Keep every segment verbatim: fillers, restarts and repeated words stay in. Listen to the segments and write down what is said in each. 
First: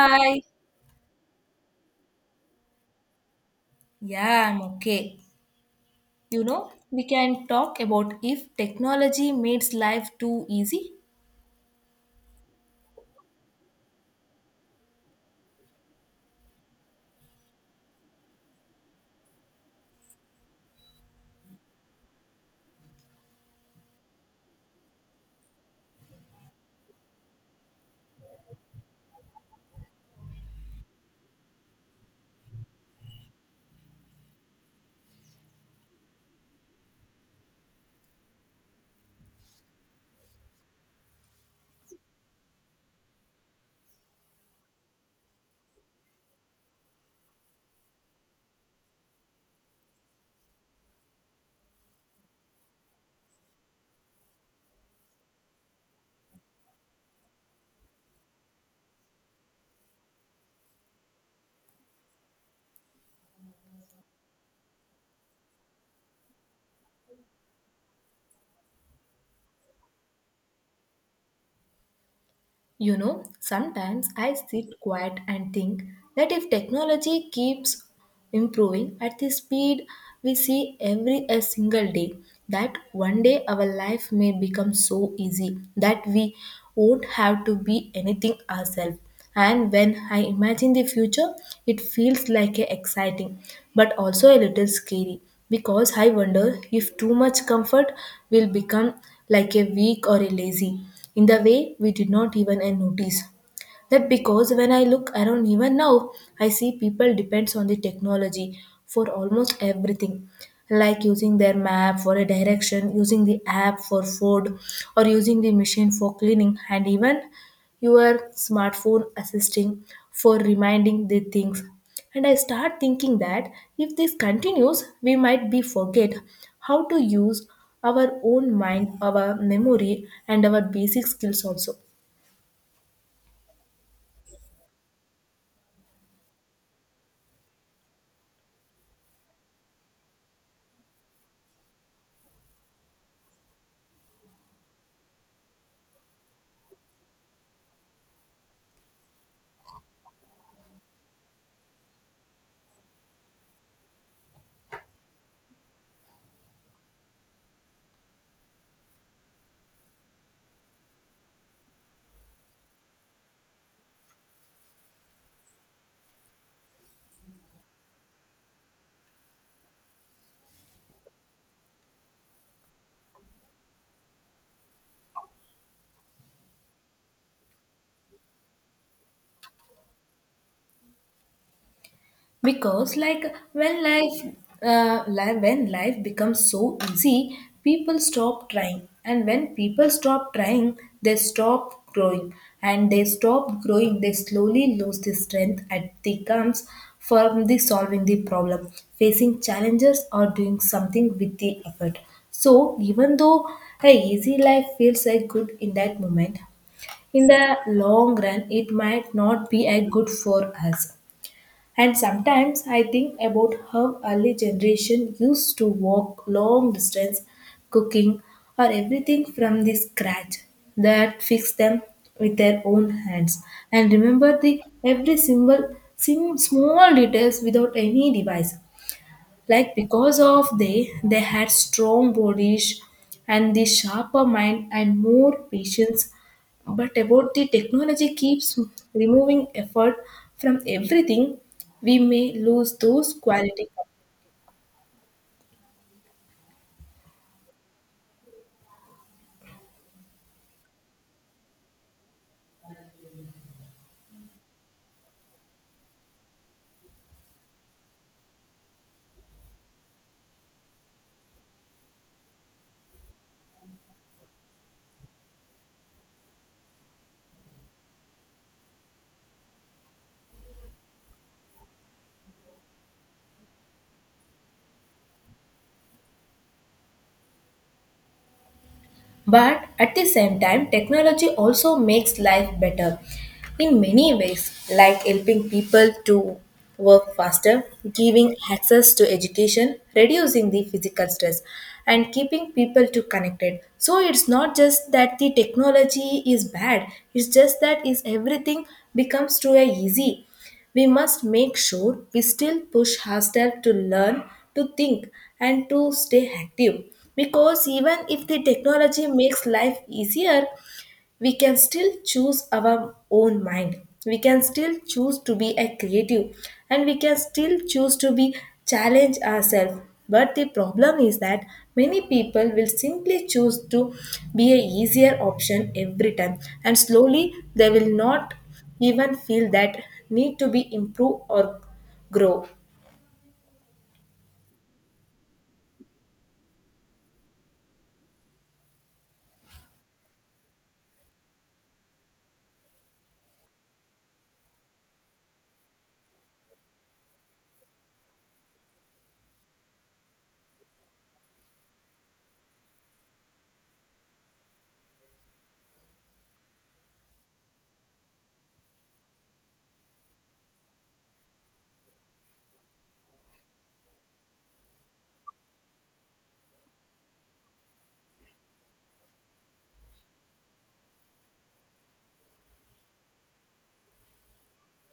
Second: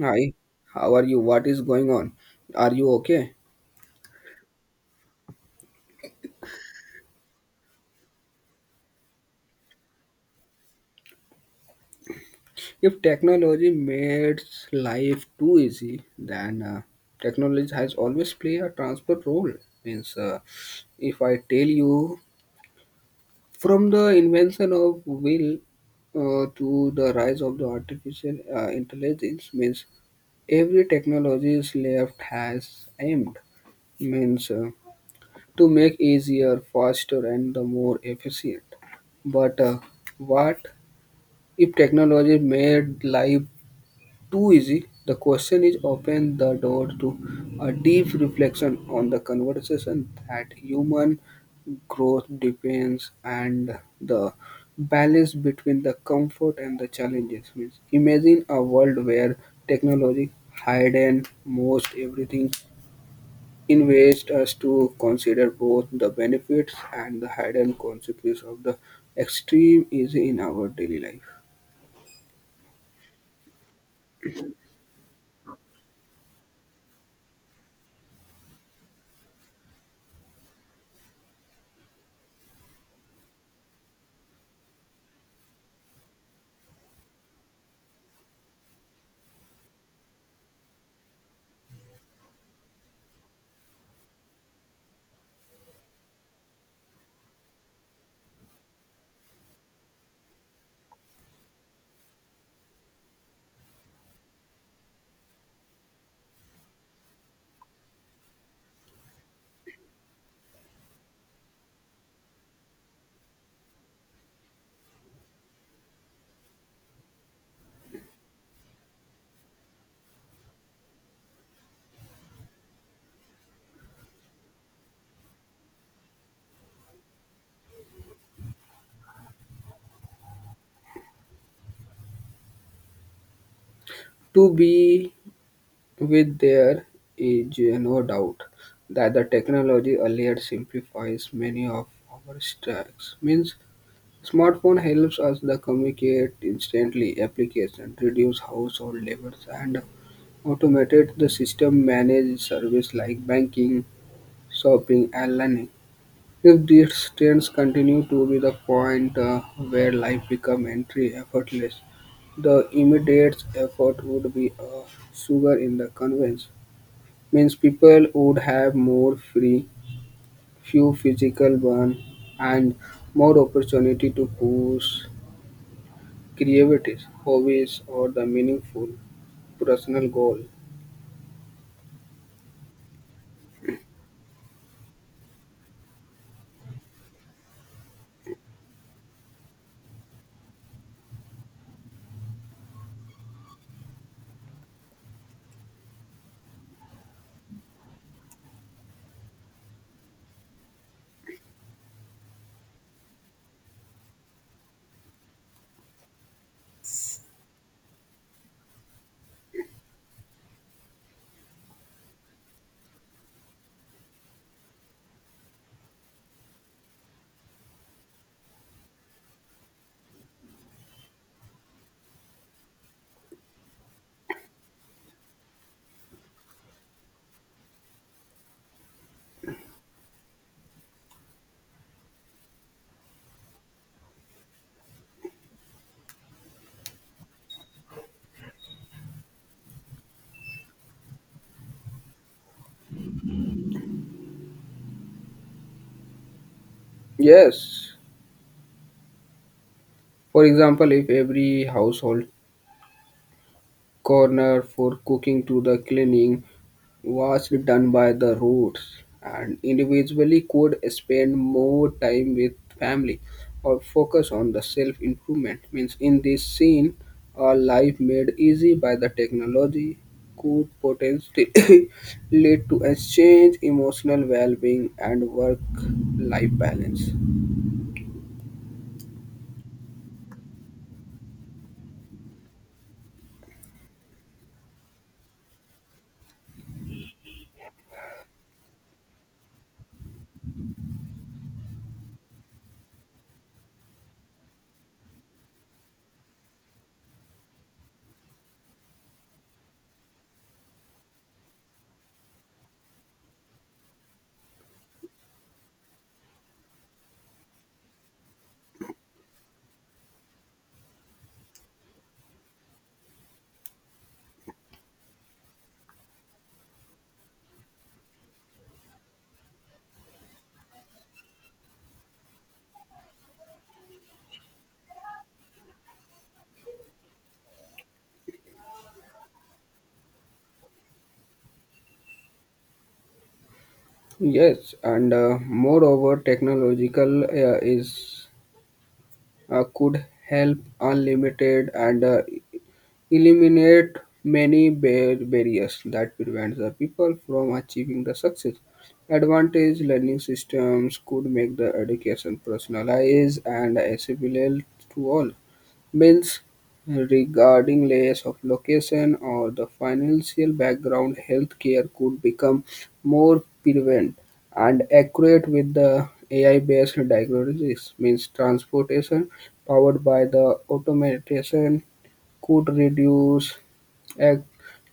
Hi, how are you? What is going on? Are you okay? Yeah, I'm okay. You know, we can talk about if technology makes life too easy. If technology makes life too easy, then uh, technology has always played a transport role. Means, uh, if I tell you from the invention of wheel uh, to the rise of the artificial uh, intelligence, means every technology is left has aimed means uh, to make easier, faster, and the more efficient. But uh, what If technology made life too easy, the question is open the door to a deep reflection on the conversation that human growth depends and the balance between the comfort and the challenges. Means imagine a world where technology hidden most everything invades us to consider both the benefits and the hidden consequences of the extreme easy in our daily life. You know, sometimes I sit quiet and think that if technology keeps improving at the speed we see every a single day, that one day our life may become so easy that we won't have to be anything ourselves. And when I imagine the future, it feels like a exciting but also a little scary because I wonder if too much comfort will become like a weak or a lazy in the way we did not even uh, notice. That because when I look around even now, I see people depends on the technology for almost everything. Like using their map for a direction, using the app for food, or using the machine for cleaning, and even your smartphone assisting for reminding the things and I start thinking that if this continues we might be forget how to use our own mind, our memory, and our basic skills also. To be With There is no doubt that the technology earlier simplifies many of our tasks. Means smartphone helps us to communicate instantly, application reduce household labors and automated the system manage service like banking, shopping and learning. If these trends continue to be the point uh, where life become entry effortless, the immediate effort would be a sugar in the conveyance. Means people would have more free, few physical burn, and more opportunity to push creativity, hobbies, or the meaningful personal goal. Because like when life uh, li- when life becomes so easy, people stop trying, and when people stop trying they stop growing, and they stop growing they slowly lose the strength at the comes from the solving the problem, facing challenges, or doing something with the effort. So even though a easy life feels like good in that moment, in the long run it might not be a good for us. And sometimes I think about how early generation used to walk long distance, cooking or everything from the scratch, that fixed them with their own hands and remember the every symbol sim- small details without any device, like because of they they had strong bodies and the sharper mind and more patience. But about the technology keeps removing effort from everything, we may lose those qualities. Yes, for example, if every household corner for cooking to the cleaning was done by the roots, and individually could spend more time with family or focus on the self improvement. Means in this scene, a life made easy by the technology could potentially lead to a change emotional well-being and work-life balance. But at the same time, technology also makes life better in many ways, like helping people to work faster, giving access to education, reducing the physical stress, and keeping people to connected. So it's not just that the technology is bad, it's just that is everything becomes too easy we must make sure we still push ourselves to learn, to think, and to stay active. Because even if the technology makes life easier, we can still choose our own mind, we can still choose to be a creative, and we can still choose to be challenge ourselves. But the problem is that many people will simply choose to be a easier option every time, and slowly they will not even feel that need to be improve or grow. Yes, and uh, moreover, technological uh, is uh, could help unlimited and uh, eliminate many bar- barriers that prevent the people from achieving the success. Advantage learning systems could make the education personalized and accessible to all. Means regarding layers of location or the financial background, healthcare could become more prevalent and accurate with the A I-based diagnosis. Means transportation powered by the automation could reduce ac-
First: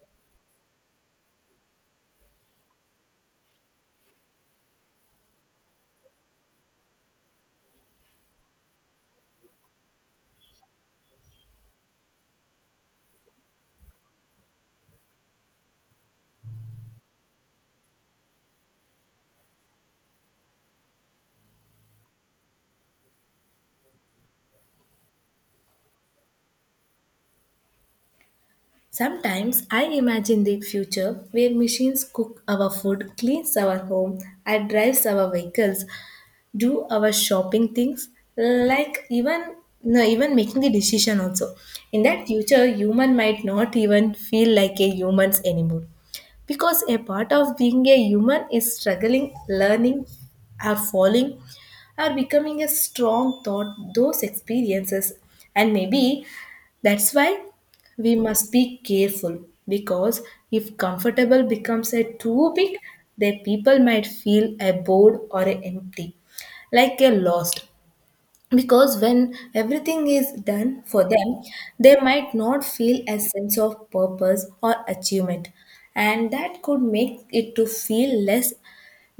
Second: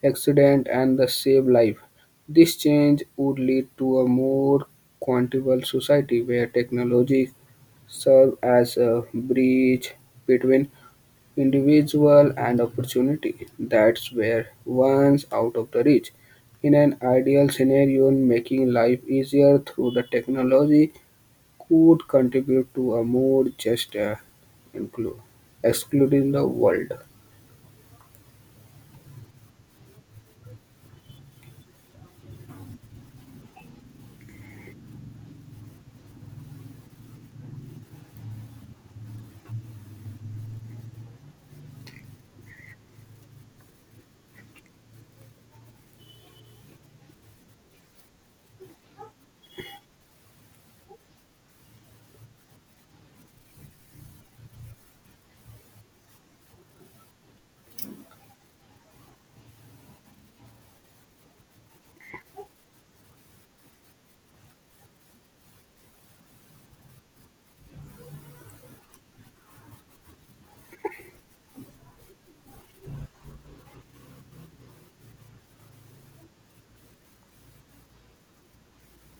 accident and the save life. This change would lead to a more quantifiable society where technology serve as a bridge between individual and opportunity that's where once out of the reach in an ideal scenario making life easier through the technology could contribute to a more just uh, inclu- excluding the world. Sometimes I imagine the future where machines cook our food, cleans our home, and drives our vehicles, do our shopping things, like even no, even making the decision also. In that future human might not even feel like a humans anymore, because a part of being a human is struggling, learning, or falling, or becoming a strong thought, those experiences. And maybe that's why we must be careful, because if comfortable becomes a too big, the people might feel a bored or a empty, like a lost, because when everything is done for them they might not feel a sense of purpose or achievement, and that could make it to feel less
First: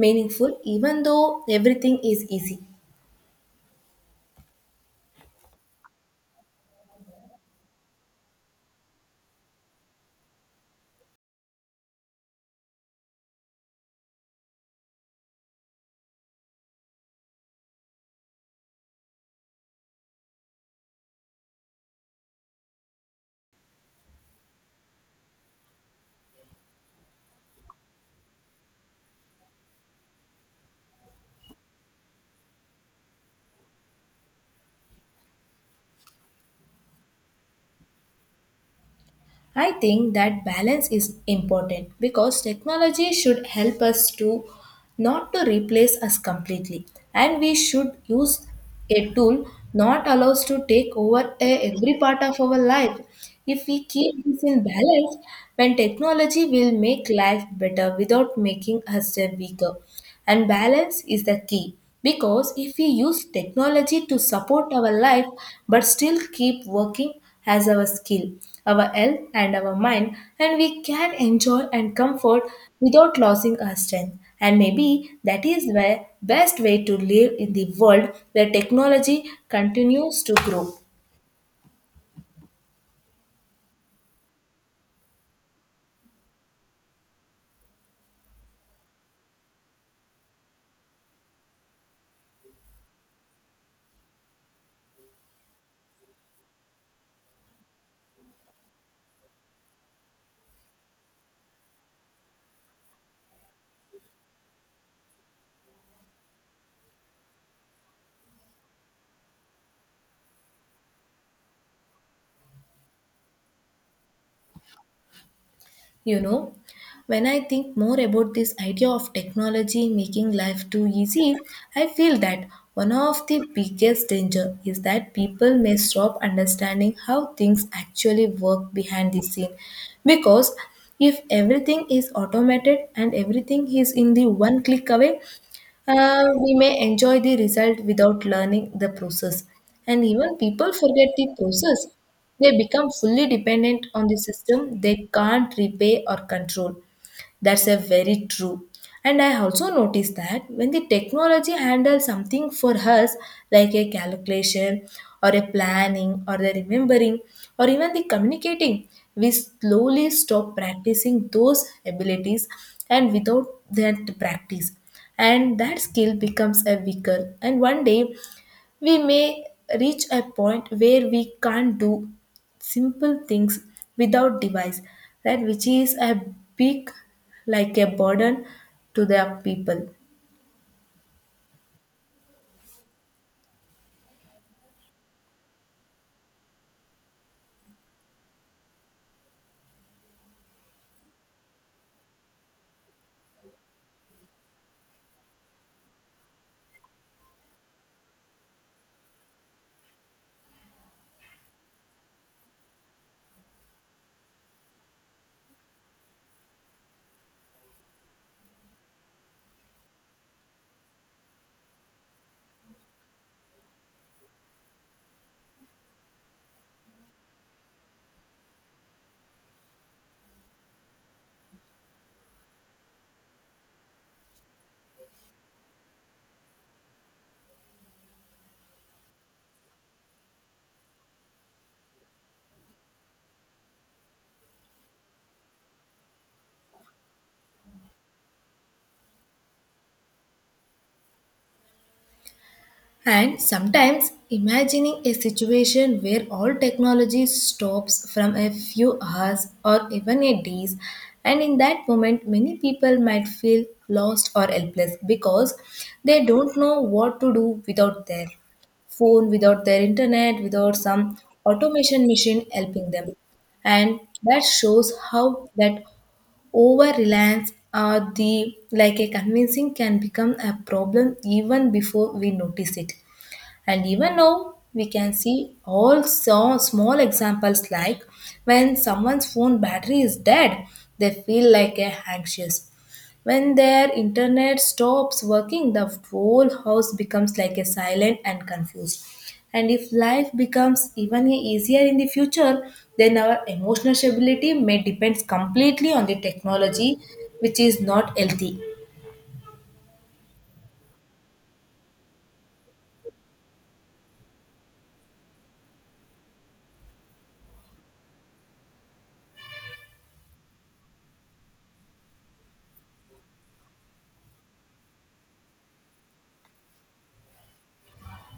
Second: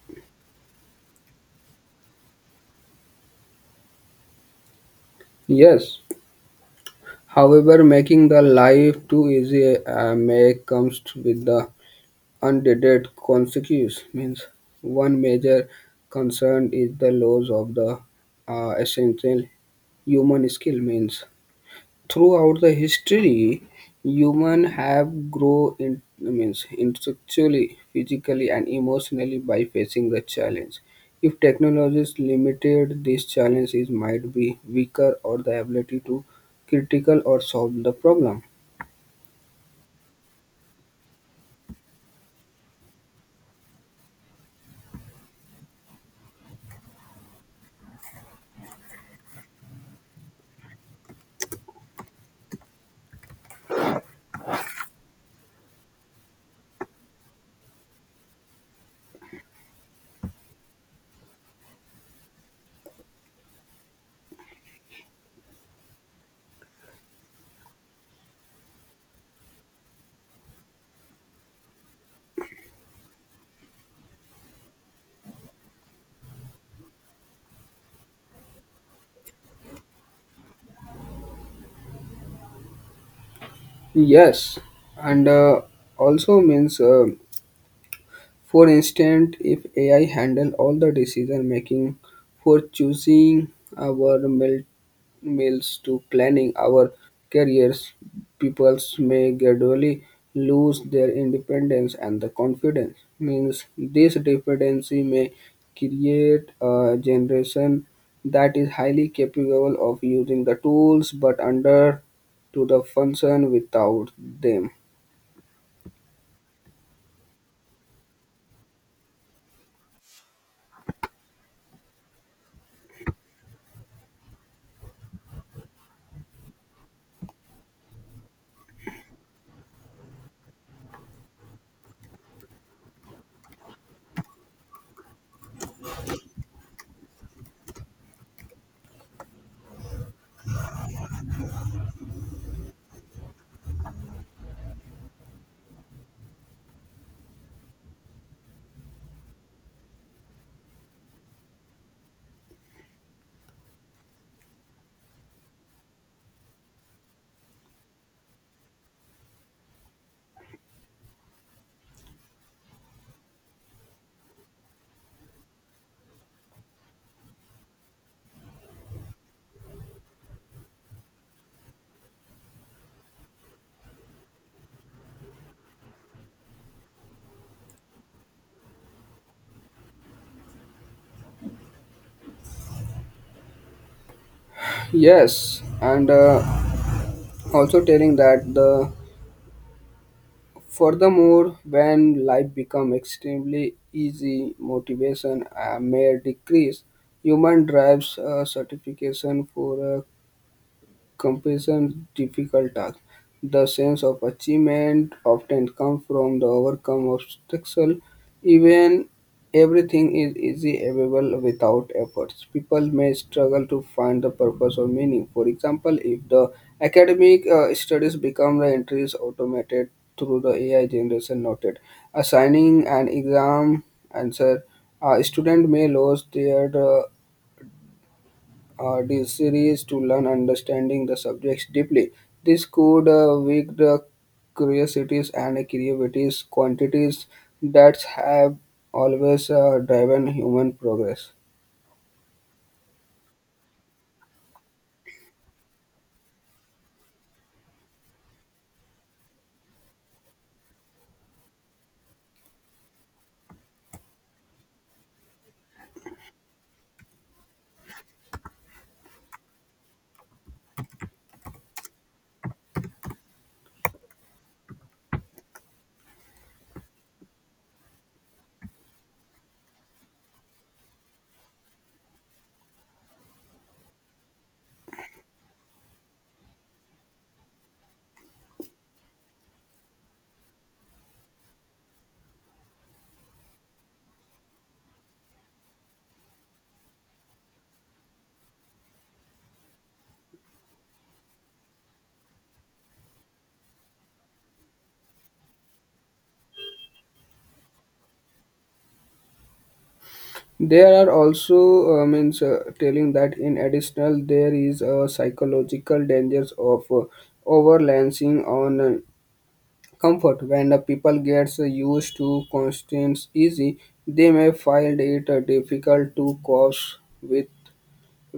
meaningful even though everything is easy. Yes. However, making the life too easy uh, may comes with the unintended consequences. Means one major concern is the loss of the uh, essential human skill. Means throughout the history, human have grow in means intellectually, physically, and emotionally by facing the challenge. If technology is limited, this challenge is might be weaker or the ability to critical or solve the problem. I think that balance is important because technology should help us to not to replace us completely, and we should use a tool not allows to take over a, every part of our life. If we keep this in balance, when technology will make life better without making us a weaker. And balance is the key, because if we use technology to support our life but still keep working as our skill, our health, and our mind, and we can enjoy and comfort without losing our strength. And maybe that is the best way to live in the world where technology continues to grow. Yes, and uh, also means, uh, for instance, if A I handle all the decision making for choosing our military meals to planning our careers, peoples may gradually lose their independence and the confidence. Means this dependency may create a generation that is highly capable of using the tools but under to the function without them. You know, when I think more about this idea of technology making life too easy, I feel that one of the biggest danger is that people may stop understanding how things actually work behind the scene, because if everything is automated and everything is in the one click away, uh, we may enjoy the result without learning the process. And even people forget the process. They become fully dependent on the system they can't repay or control. That's a very true. And I also noticed that when the technology handles something for us, like a calculation or a planning or the remembering or even the communicating, we slowly stop practicing those abilities and without that practice. And that skill becomes a weaker. And one day we may reach a point where we can't do simple things without device, right, which is a big like a burden to the people. Yes, and uh, also telling that the furthermore, when life becomes extremely easy, motivation uh, may decrease. Human drives uh, certification for uh, comparison difficult task. The sense of achievement often comes from the overcome obstacle. Even everything is easy available without efforts. People may struggle to find the purpose or meaning. For example, if the academic uh, studies become the entries automated through the A I generation noted, assigning an exam answer, a student may lose their uh, uh, this series to learn understanding the subjects deeply. This could uh, wake the curiosities and creativities quantities that have always uh, driven human progress. And sometimes imagining a situation where all technology stops from a few hours or even a days, and in that moment many people might feel lost or helpless, because they don't know what to do without their phone, without their internet, without some automation machine helping them. And that shows how that over reliance or the like a convincing can become a problem even before we notice it. And even now, we can see all so small examples, like when someone's phone battery is dead, they feel like a anxious. When their internet stops working, the whole house becomes like a silent and confused. And if life becomes even easier in the future, then our emotional stability may depends completely on the technology, which is not healthy. There are also uh, means uh, telling that in additional there is a psychological dangers of uh, overlancing on uh, comfort when uh, people gets uh, used to constant easy, they may find it uh, difficult to cope with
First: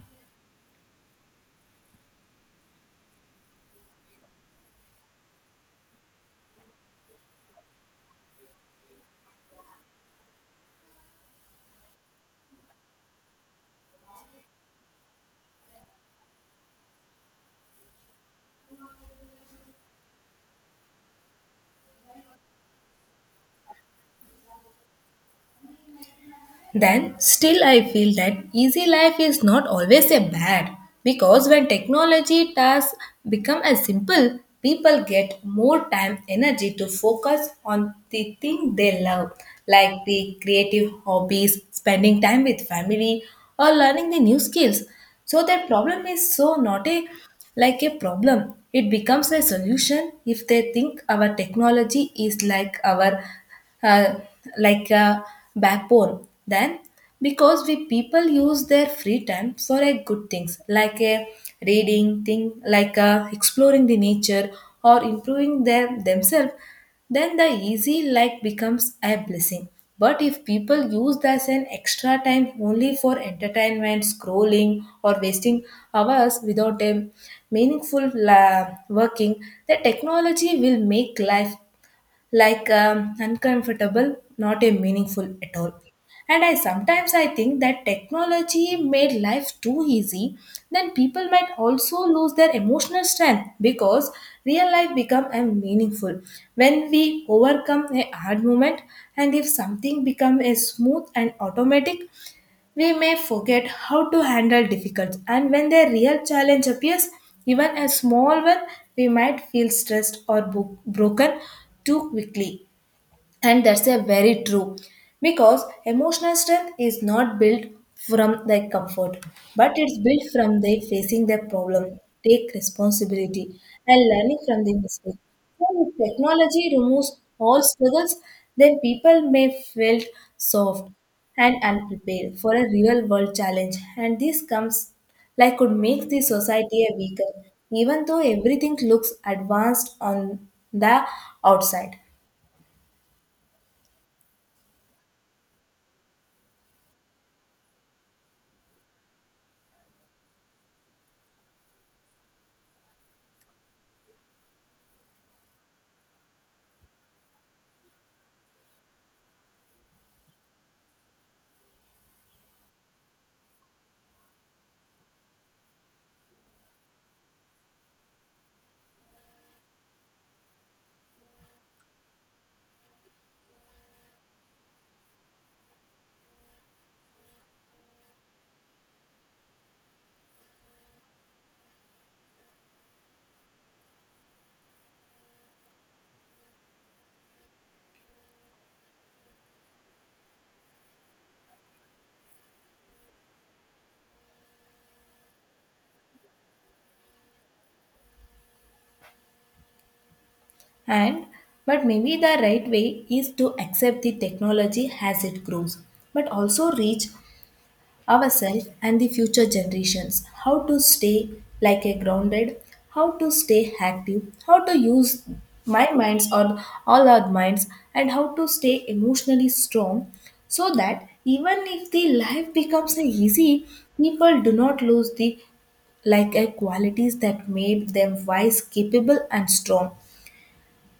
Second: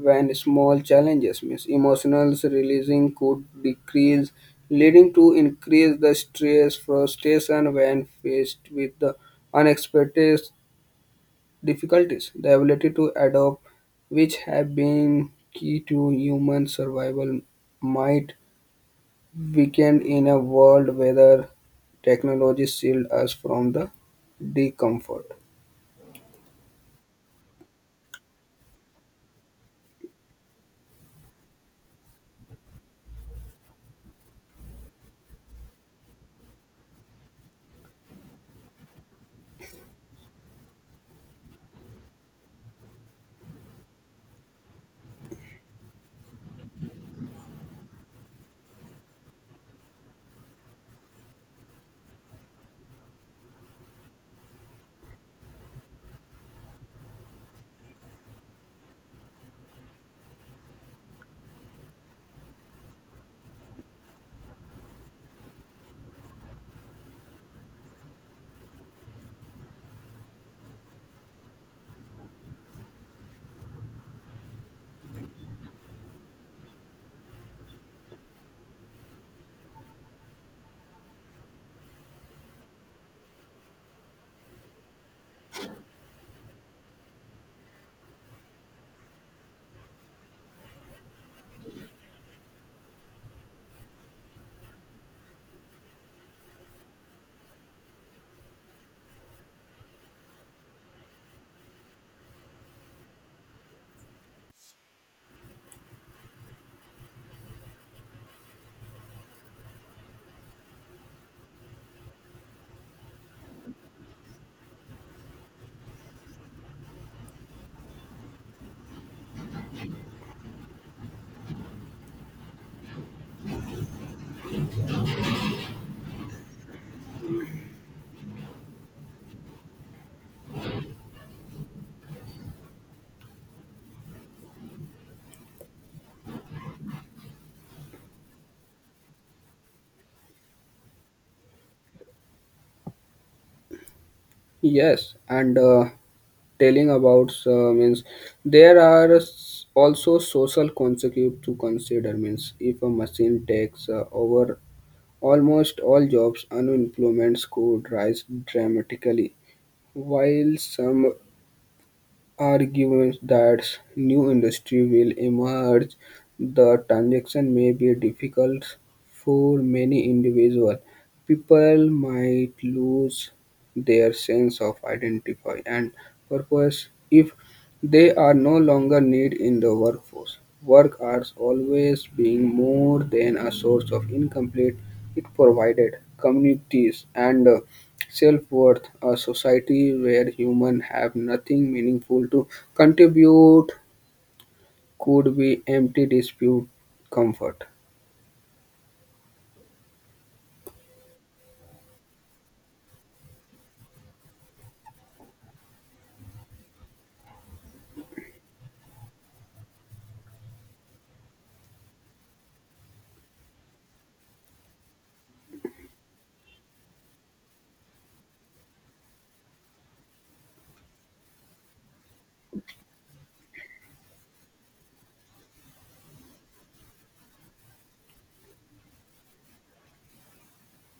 when small challenges miss emotional releasing could decrease, leading to increase the stress frustration when faced with the unexpected difficulties. The ability to adapt, which have been key to human survival, might weaken in a world where technology shield us from the discomfort. Then, still, I feel that easy life is not always a bad, because when technology tasks become as simple, people get more time energy to focus on the thing they love, like the creative hobbies, spending time with family, or learning the new skills. So their problem is so not a like a problem. It becomes a solution if they think our technology is like our uh, like a backbone, then, because we people use their free time for a good things, like a reading thing, like a exploring the nature or improving their themselves, then the easy like becomes a blessing. But if people use this as an extra time only for entertainment scrolling or wasting hours without a meaningful la- working, the technology will make life like um, uncomfortable, not a meaningful at all. And I sometimes I think that technology made life too easy, then people might also lose their emotional strength, because real life become a meaningful when we overcome a hard moment, and if something become a smooth and automatic we may forget how to handle difficult, and when the real challenge appears, even a small one, we might feel stressed or bo- broken too quickly. And that's a very true, because emotional strength is not built from the comfort, but it's built from the facing the problem, take responsibility, and learning from the mistake. So if technology removes all struggles, then people may feel soft and unprepared for a real world challenge, and this comes like could make the society a weaker, even though everything looks advanced on the outside. Yes, and uh, telling about uh, means there are s- also social consequences to consider. Means if a machine takes uh, over almost all jobs, unemployment could rise dramatically. While some argues that new industry will emerge, the transition may be difficult for many individuals. People might lose their sense of identity and purpose if they are no longer needed in the workforce. Work hours always being more than a source of income, it provided communities and uh, self-worth. A society where humans have nothing meaningful to contribute could be empty dispute comfort. And but maybe the right way is to accept the technology as it grows, but also reach ourselves and the future generations how to stay like a grounded, how to stay active, how to use my minds or all our minds, and how to stay emotionally strong, so that even if the life becomes a easy, people do not lose the like a qualities that made them wise, capable, and strong.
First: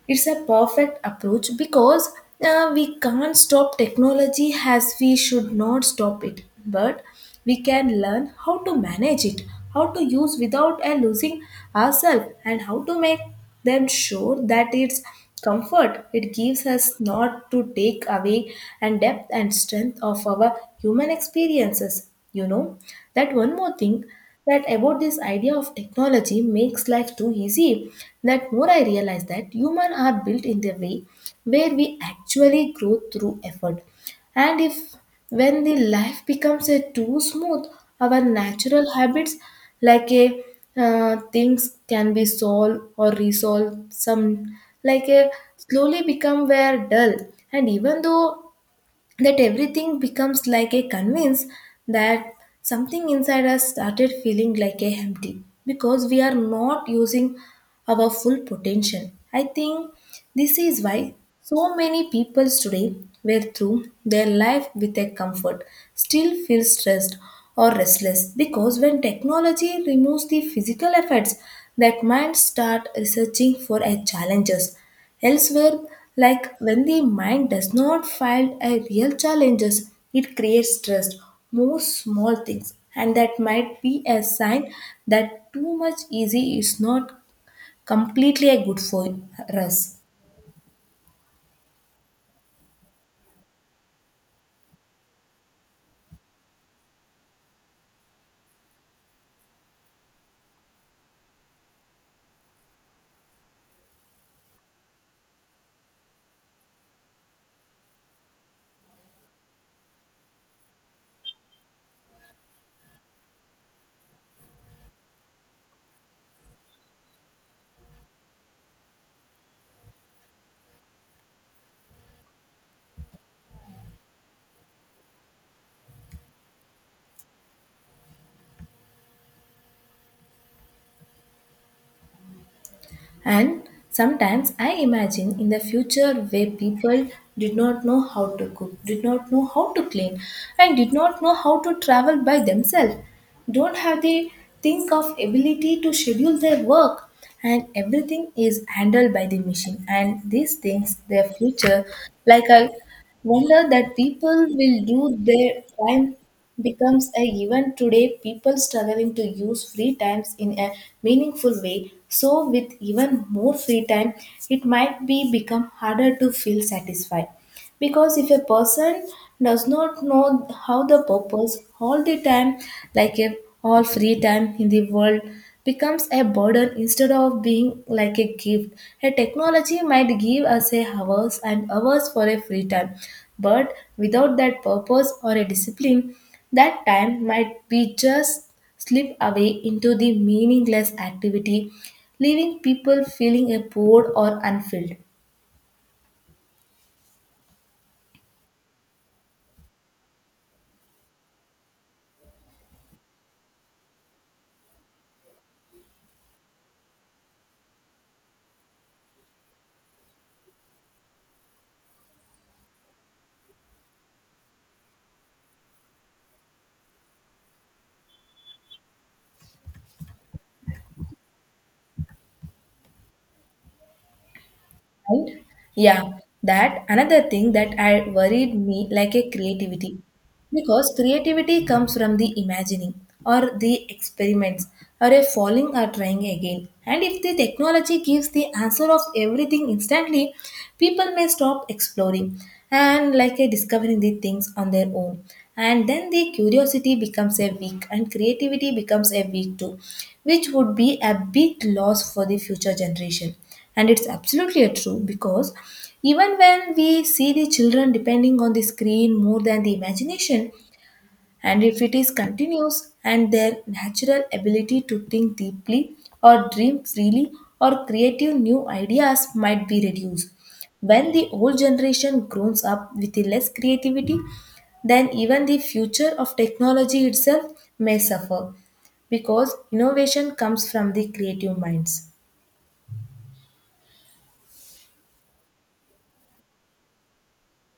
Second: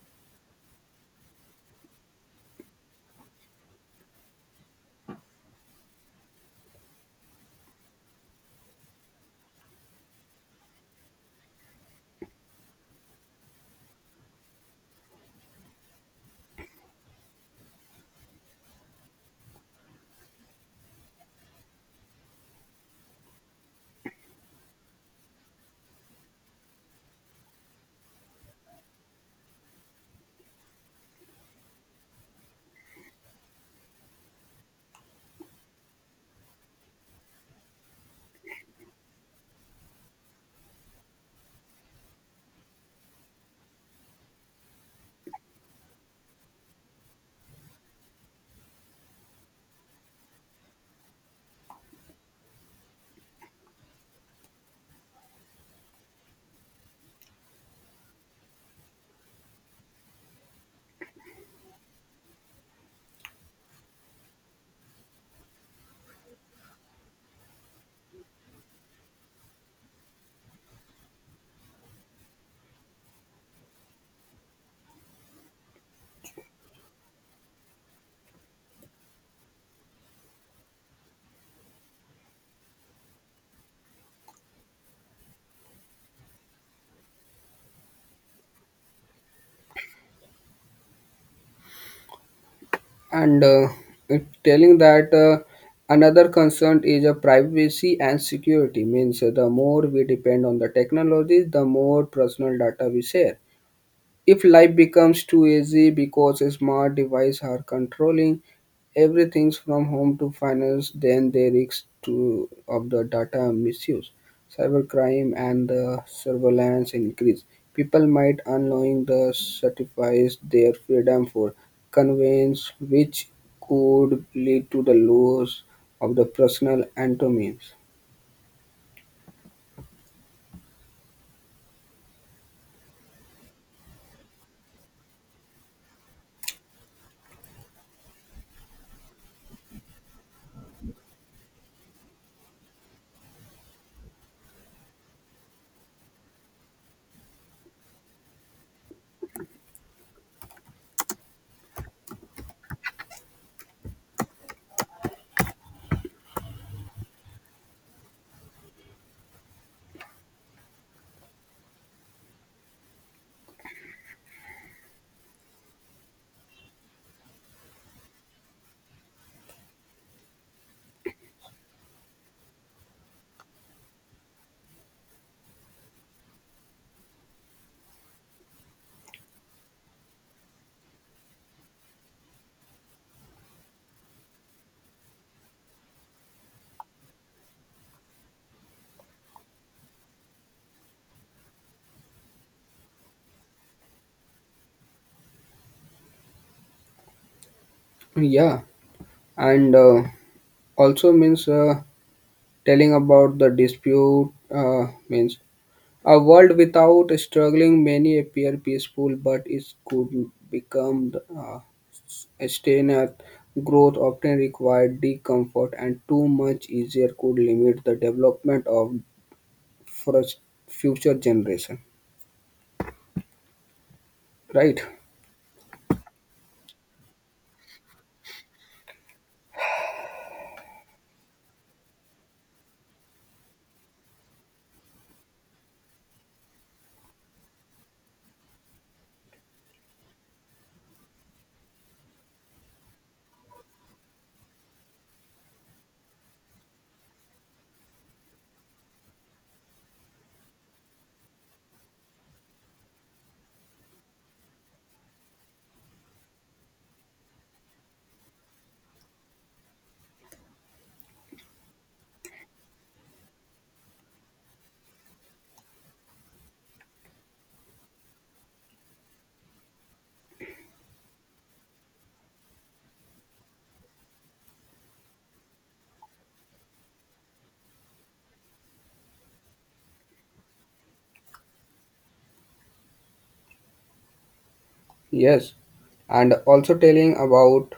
It's a perfect approach because uh, we can't stop technology as we should not stop it, but we can learn how to manage it, how to use without uh, losing ourselves, and how to make them sure that its comfort it gives us not to take away and depth and strength of our human experiences. You know that one more thing that about this idea of technology makes life too easy, that more I realize that humans are built in the way where we actually grow through effort, and if when the life becomes a too smooth our natural habits like a uh, things can be solved or resolved some like a slowly become were dull. And even though that everything becomes like a convince, that something inside us started feeling like a empty because we are not using our full potential. I think this is why so many people today were through their life with a comfort still feel stressed or restless, because when technology removes the physical efforts, that mind start researching for a challenges. Elsewhere, like when the mind does not find a real challenges, it creates stress, more small things, and that might be a sign that too much easy is not completely a good for us. And uh, it telling that uh, another concern is a privacy and security. Means the more we depend on the technology, the more personal data we share. If life becomes too easy because smart devices are controlling everything from home to finance, then there is to of the data misuse, cybercrime, and the surveillance increase. People might unknowing the sacrifice their freedom for convenience, which could lead to the loss of the personal autonomy. And sometimes I imagine in the future where people did not know how to cook, did not know how to clean, and did not know how to travel by themselves, don't have the think of ability to schedule their work, and everything is handled by the machine. And these things, their future, like a wonder that people will do their time becomes a given today. People struggling to use free times in a meaningful way. So with even more free time, it might be become harder to feel satisfied because if a person does not know how the purpose all the time, like a all free time in the world becomes a burden instead of being like a gift. A technology might give us a hours and hours for a free time, but without that purpose or a discipline, that time might be just slip away into the meaningless activity, leaving people feeling a bored or unfilled. Yeah, and uh, also means uh, telling about the dispute uh, means a world without struggling many appear peaceful, but it could become uh, a stagnant. Growth often required discomfort, and too much easier could limit the development of first future generation. Right? Right? Yeah, that another thing that I worried me like a creativity, because creativity comes from the imagining or the experiments or a falling or trying again. And if the technology gives the answer of everything instantly, people may stop exploring and like a discovering the things on their own. And then the curiosity becomes a weak and creativity becomes a weak too, which would be a big loss for the future generation. And it's absolutely a true, because even when we see the children depending on the screen more than the imagination, and if it is continuous and their natural ability to think deeply or dream freely or creative new ideas might be reduced. When the old generation grows up with the less creativity, then even the future of technology itself may suffer, because innovation comes from the creative minds. Yes. And also telling about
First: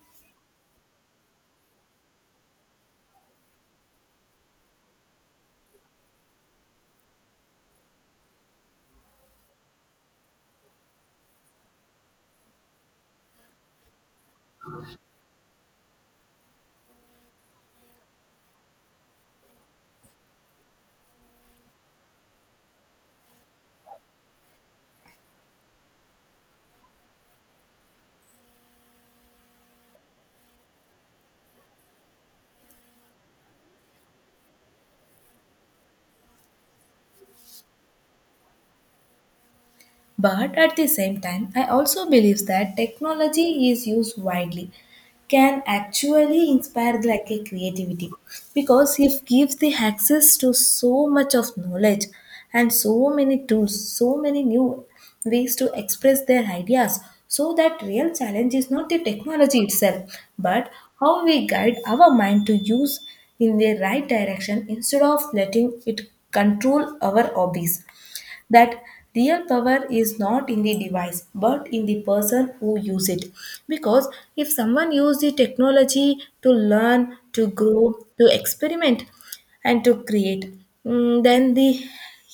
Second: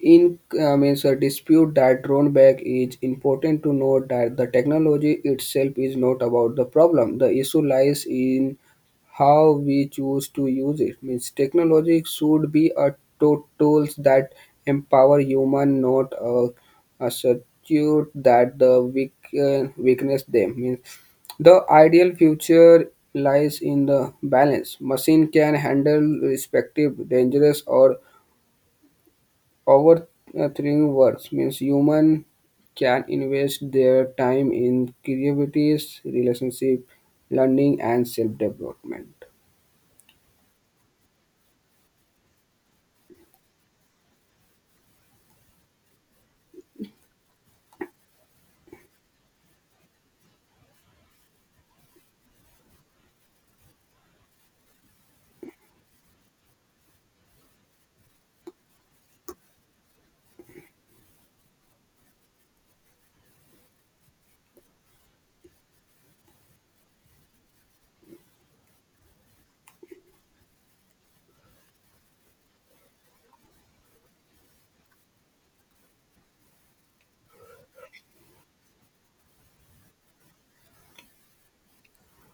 in uh, means a dispute that drawn back is important to note that the technology itself is not about the problem. The issue lies in how we choose to use it. Means technology should be a to- tools that empower human, not a, a substitute that the weak uh, weakness them. Means the ideal future lies in the balance. Machine can handle respective dangerous or over uh, three words means human can invest their time in creativities, relationship, learning, and self-development. But at the same time, I also believe that technology is used widely can actually inspire like a creativity, because it gives the access to so much of knowledge and so many tools, so many new ways to express their ideas. So that real challenge is not the technology itself, but how we guide our mind to use in the right direction instead of letting it control our hobbies. That real power is not in the device but in the person who use it, because if someone use the technology to learn to grow to experiment and to create, mm, then the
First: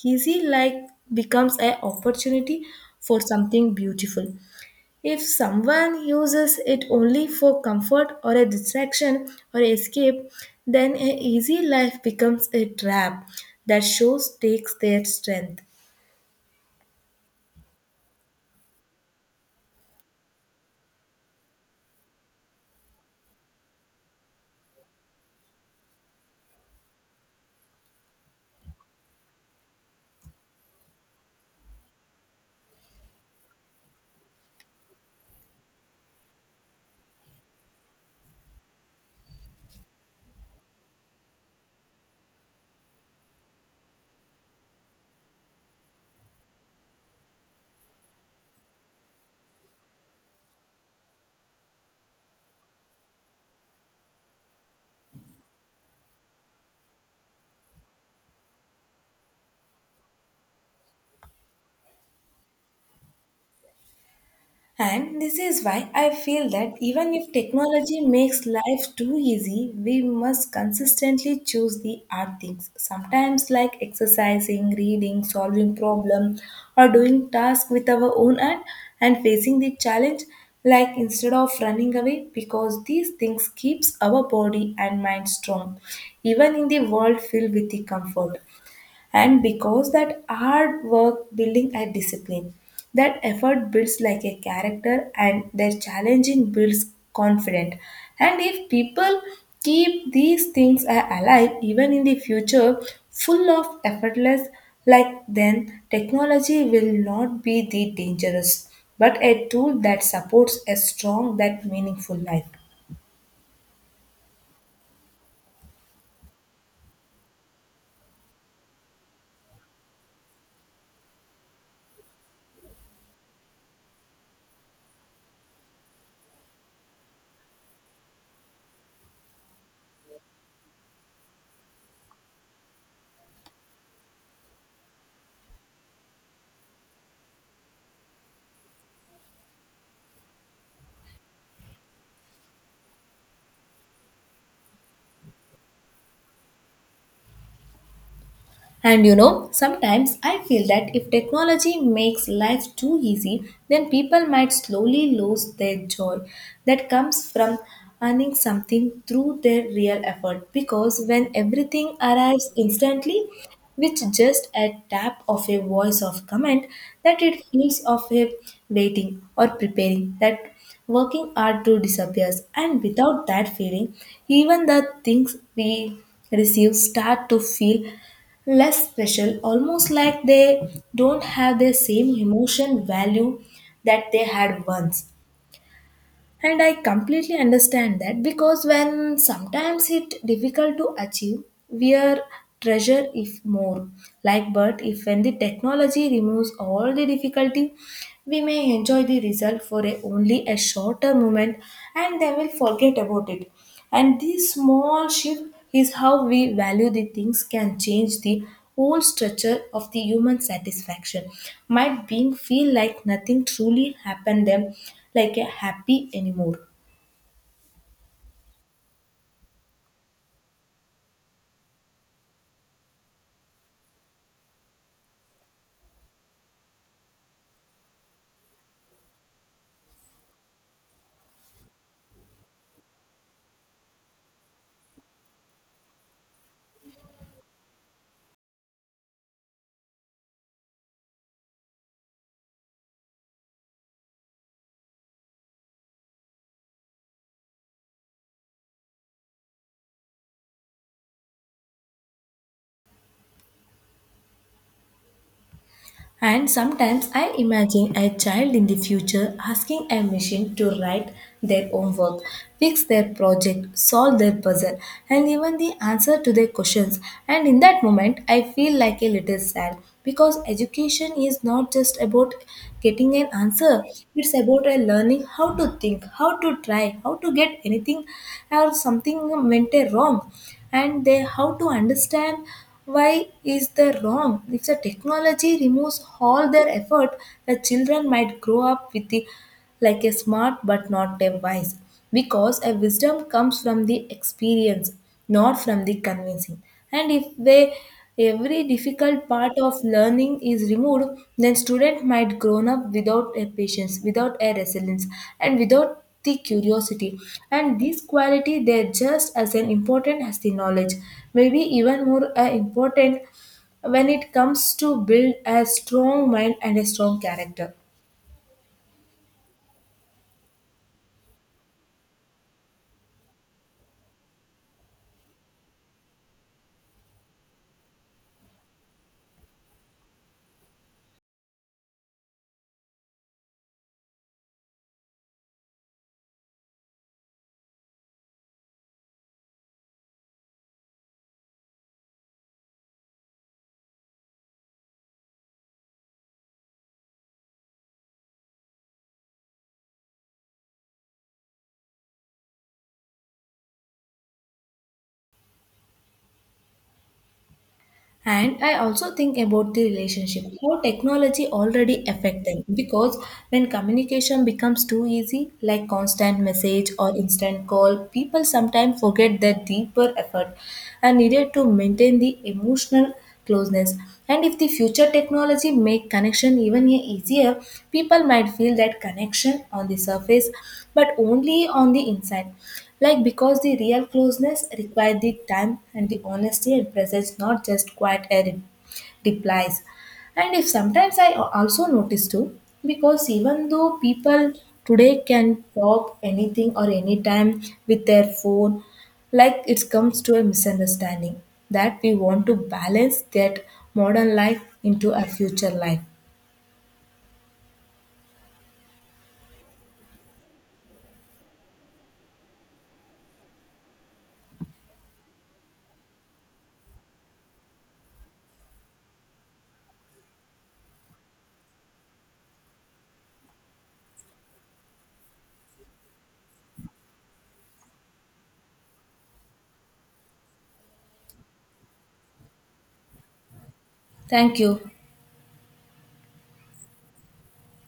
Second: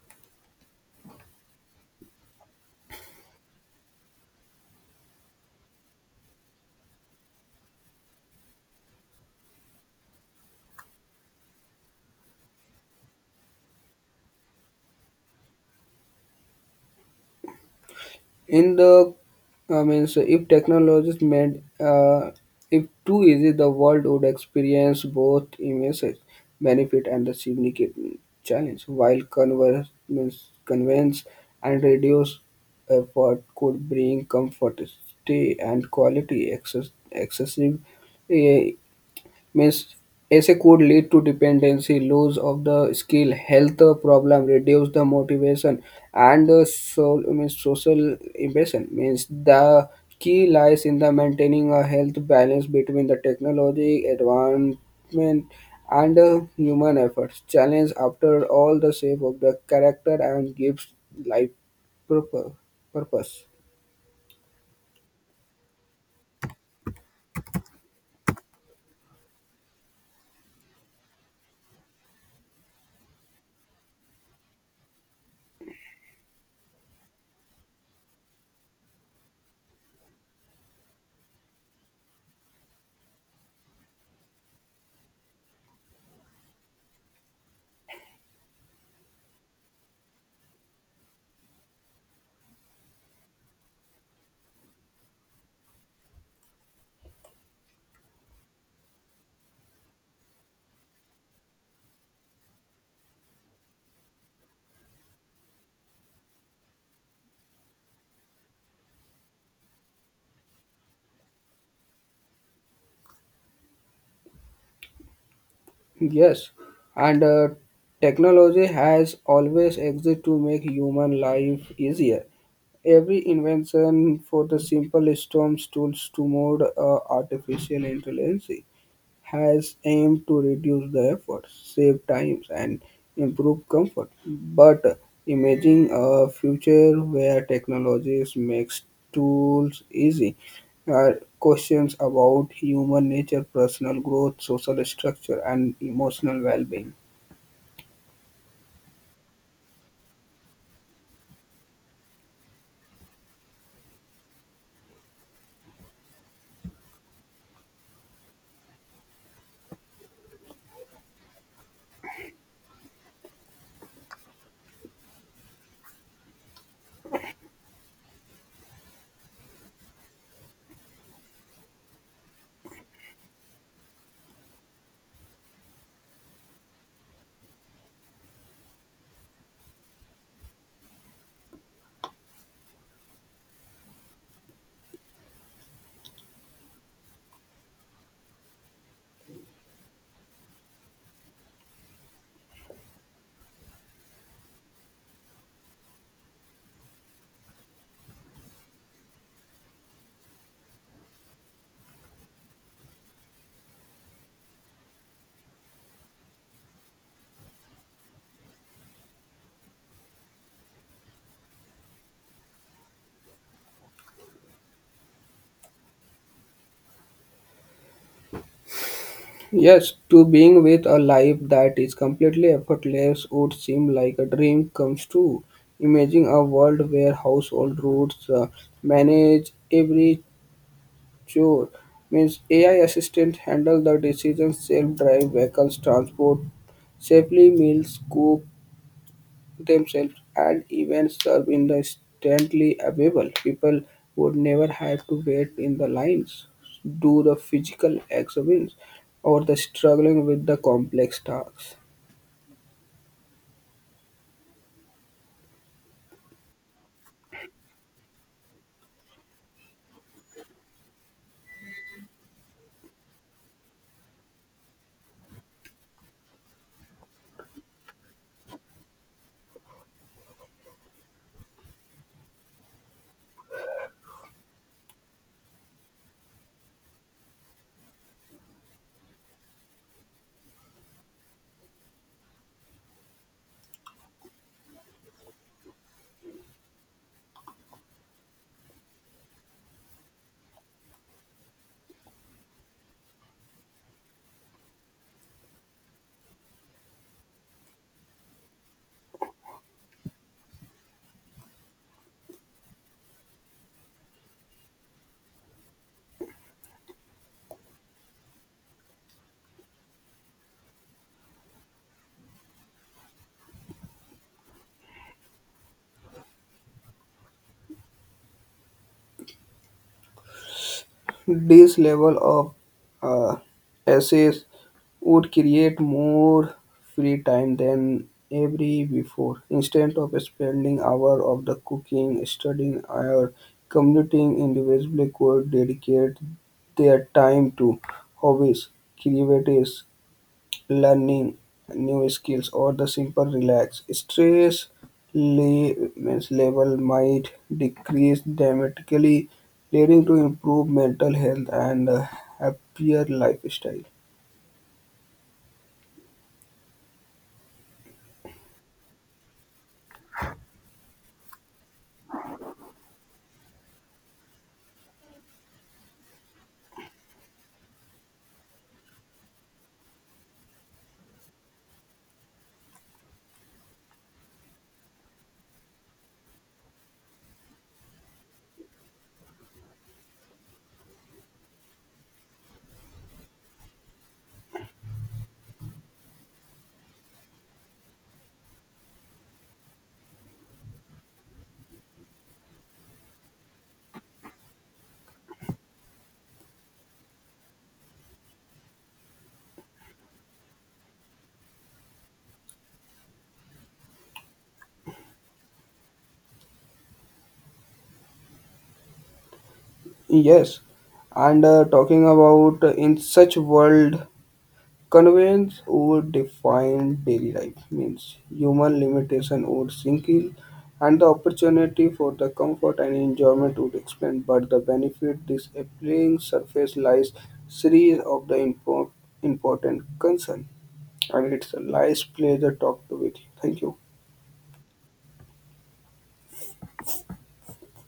easy like becomes an opportunity for something beautiful. If someone uses it only for comfort or a distraction or escape, then an easy life becomes a trap that shows takes their strength. In the I mean, so if technologies made uh, if too easy, the world would experience both immense benefit and the significant challenge. While converse means convenience and reduce effort could bring comfort stay and quality access excessive, eh, means as could lead to dependency, loss of the skill, health problem, reduce the motivation, and the so, means social ambition. Means the key lies in the maintaining a health balance between the technology advancement and uh, human efforts. Challenge after all the shape of the character and gives life purpo- purpose. And this is why I feel that even if technology makes life too easy, we must consistently choose the hard things. Sometimes, like exercising, reading, solving problems, or doing tasks with our own hand and facing the challenge, like instead of running away, because these things keeps our body and mind strong, even in the world filled with the comfort. And because that hard work building a discipline, that effort builds like a character and their challenging builds confident. And if people keep these things a- alive even in the future full of effortless, like then technology will not be the dangerous, but a tool that supports a strong that meaningful life. Yes, and uh, technology has always existed to make human life easier. Every invention for the simple storms tools to more uh, artificial intelligence has aimed to reduce the effort, save time, and improve comfort. But imagining a future where technologies makes tools easy. Uh, Questions about human nature, personal growth, social structure, and emotional well-being. And you know, sometimes I feel that if technology makes life too easy, then people might slowly lose their joy that comes from earning something through their real effort. Because when everything arrives instantly, which just a tap of a voice of command, that it feels of a waiting or preparing, that working hard to disappears. And without that feeling, even the things we receive start to feel less special, almost like they don't have the same emotion value that they had once. And I completely understand that because when sometimes it difficult to achieve, we are treasure if more. Like but if when the technology removes all the difficulty, we may enjoy the result for a, only a shorter moment, and then we'll forget about it. And this small shift is how we value the things can change the whole structure of the human satisfaction. Might being feel like nothing truly happened them like a happy anymore. Yes, to being with a life that is completely effortless would seem like a dream comes true. Imagine a world where household rules uh, manage every. Sure. Means A I assistant handle the decisions, self-drive vehicles, transport, safely meals, cook themselves, and even serve in the instantly available. People would never have to wait in the lines, do the physical exams, or the struggling with the complex tasks. And sometimes I imagine a child in the future asking a machine to write their own work, fix their project, solve their puzzle, and even the answer to their questions. And in that moment, I feel like a little sad, because education is not just about getting an answer, it's about a learning how to think, how to try, how to get anything or something went wrong, and they how to understand why is that wrong? If the technology removes all their effort, the children might grow up with the like a smart but not a wise. Because a wisdom comes from the experience, not from the convincing. And if they every difficult part of learning is removed, then student might grown up without a patience, without a resilience, and without the curiosity. And this quality they're just as an important as the knowledge, maybe even more uh, important when it comes to build a strong mind and a strong character. This level of uh, access would create more free time than every before. Instead of spending hours of the cooking, studying, or commuting, individually could dedicate their time to hobbies, creatives, learning new skills or the simple relax. Stress le- means level might decrease dramatically, leading to improved mental health and a happier lifestyle. And I also think about the relationship how technology already affect them, because when communication becomes too easy like constant message or instant call, people sometimes forget the deeper effort and needed to maintain the emotional closeness. And if the future technology make connection even e- easier, people might feel that connection on the surface but only on the inside, like because the real closeness requires the time and the honesty and presence, not just quiet air replies. And if sometimes I al- also notice too, because even though people today can talk anything or anytime with their phone, like it comes to a misunderstanding that we want to balance that modern life into a future life. Yes, and uh, talking about uh, in such world, conveyance would define daily life. Means human limitation would sink in, and the opportunity for the comfort and enjoyment would expand. But the benefit this appealing surface lies series of the impor- important concern, and it's a nice pleasure talk to with you. Thank you. Thank you.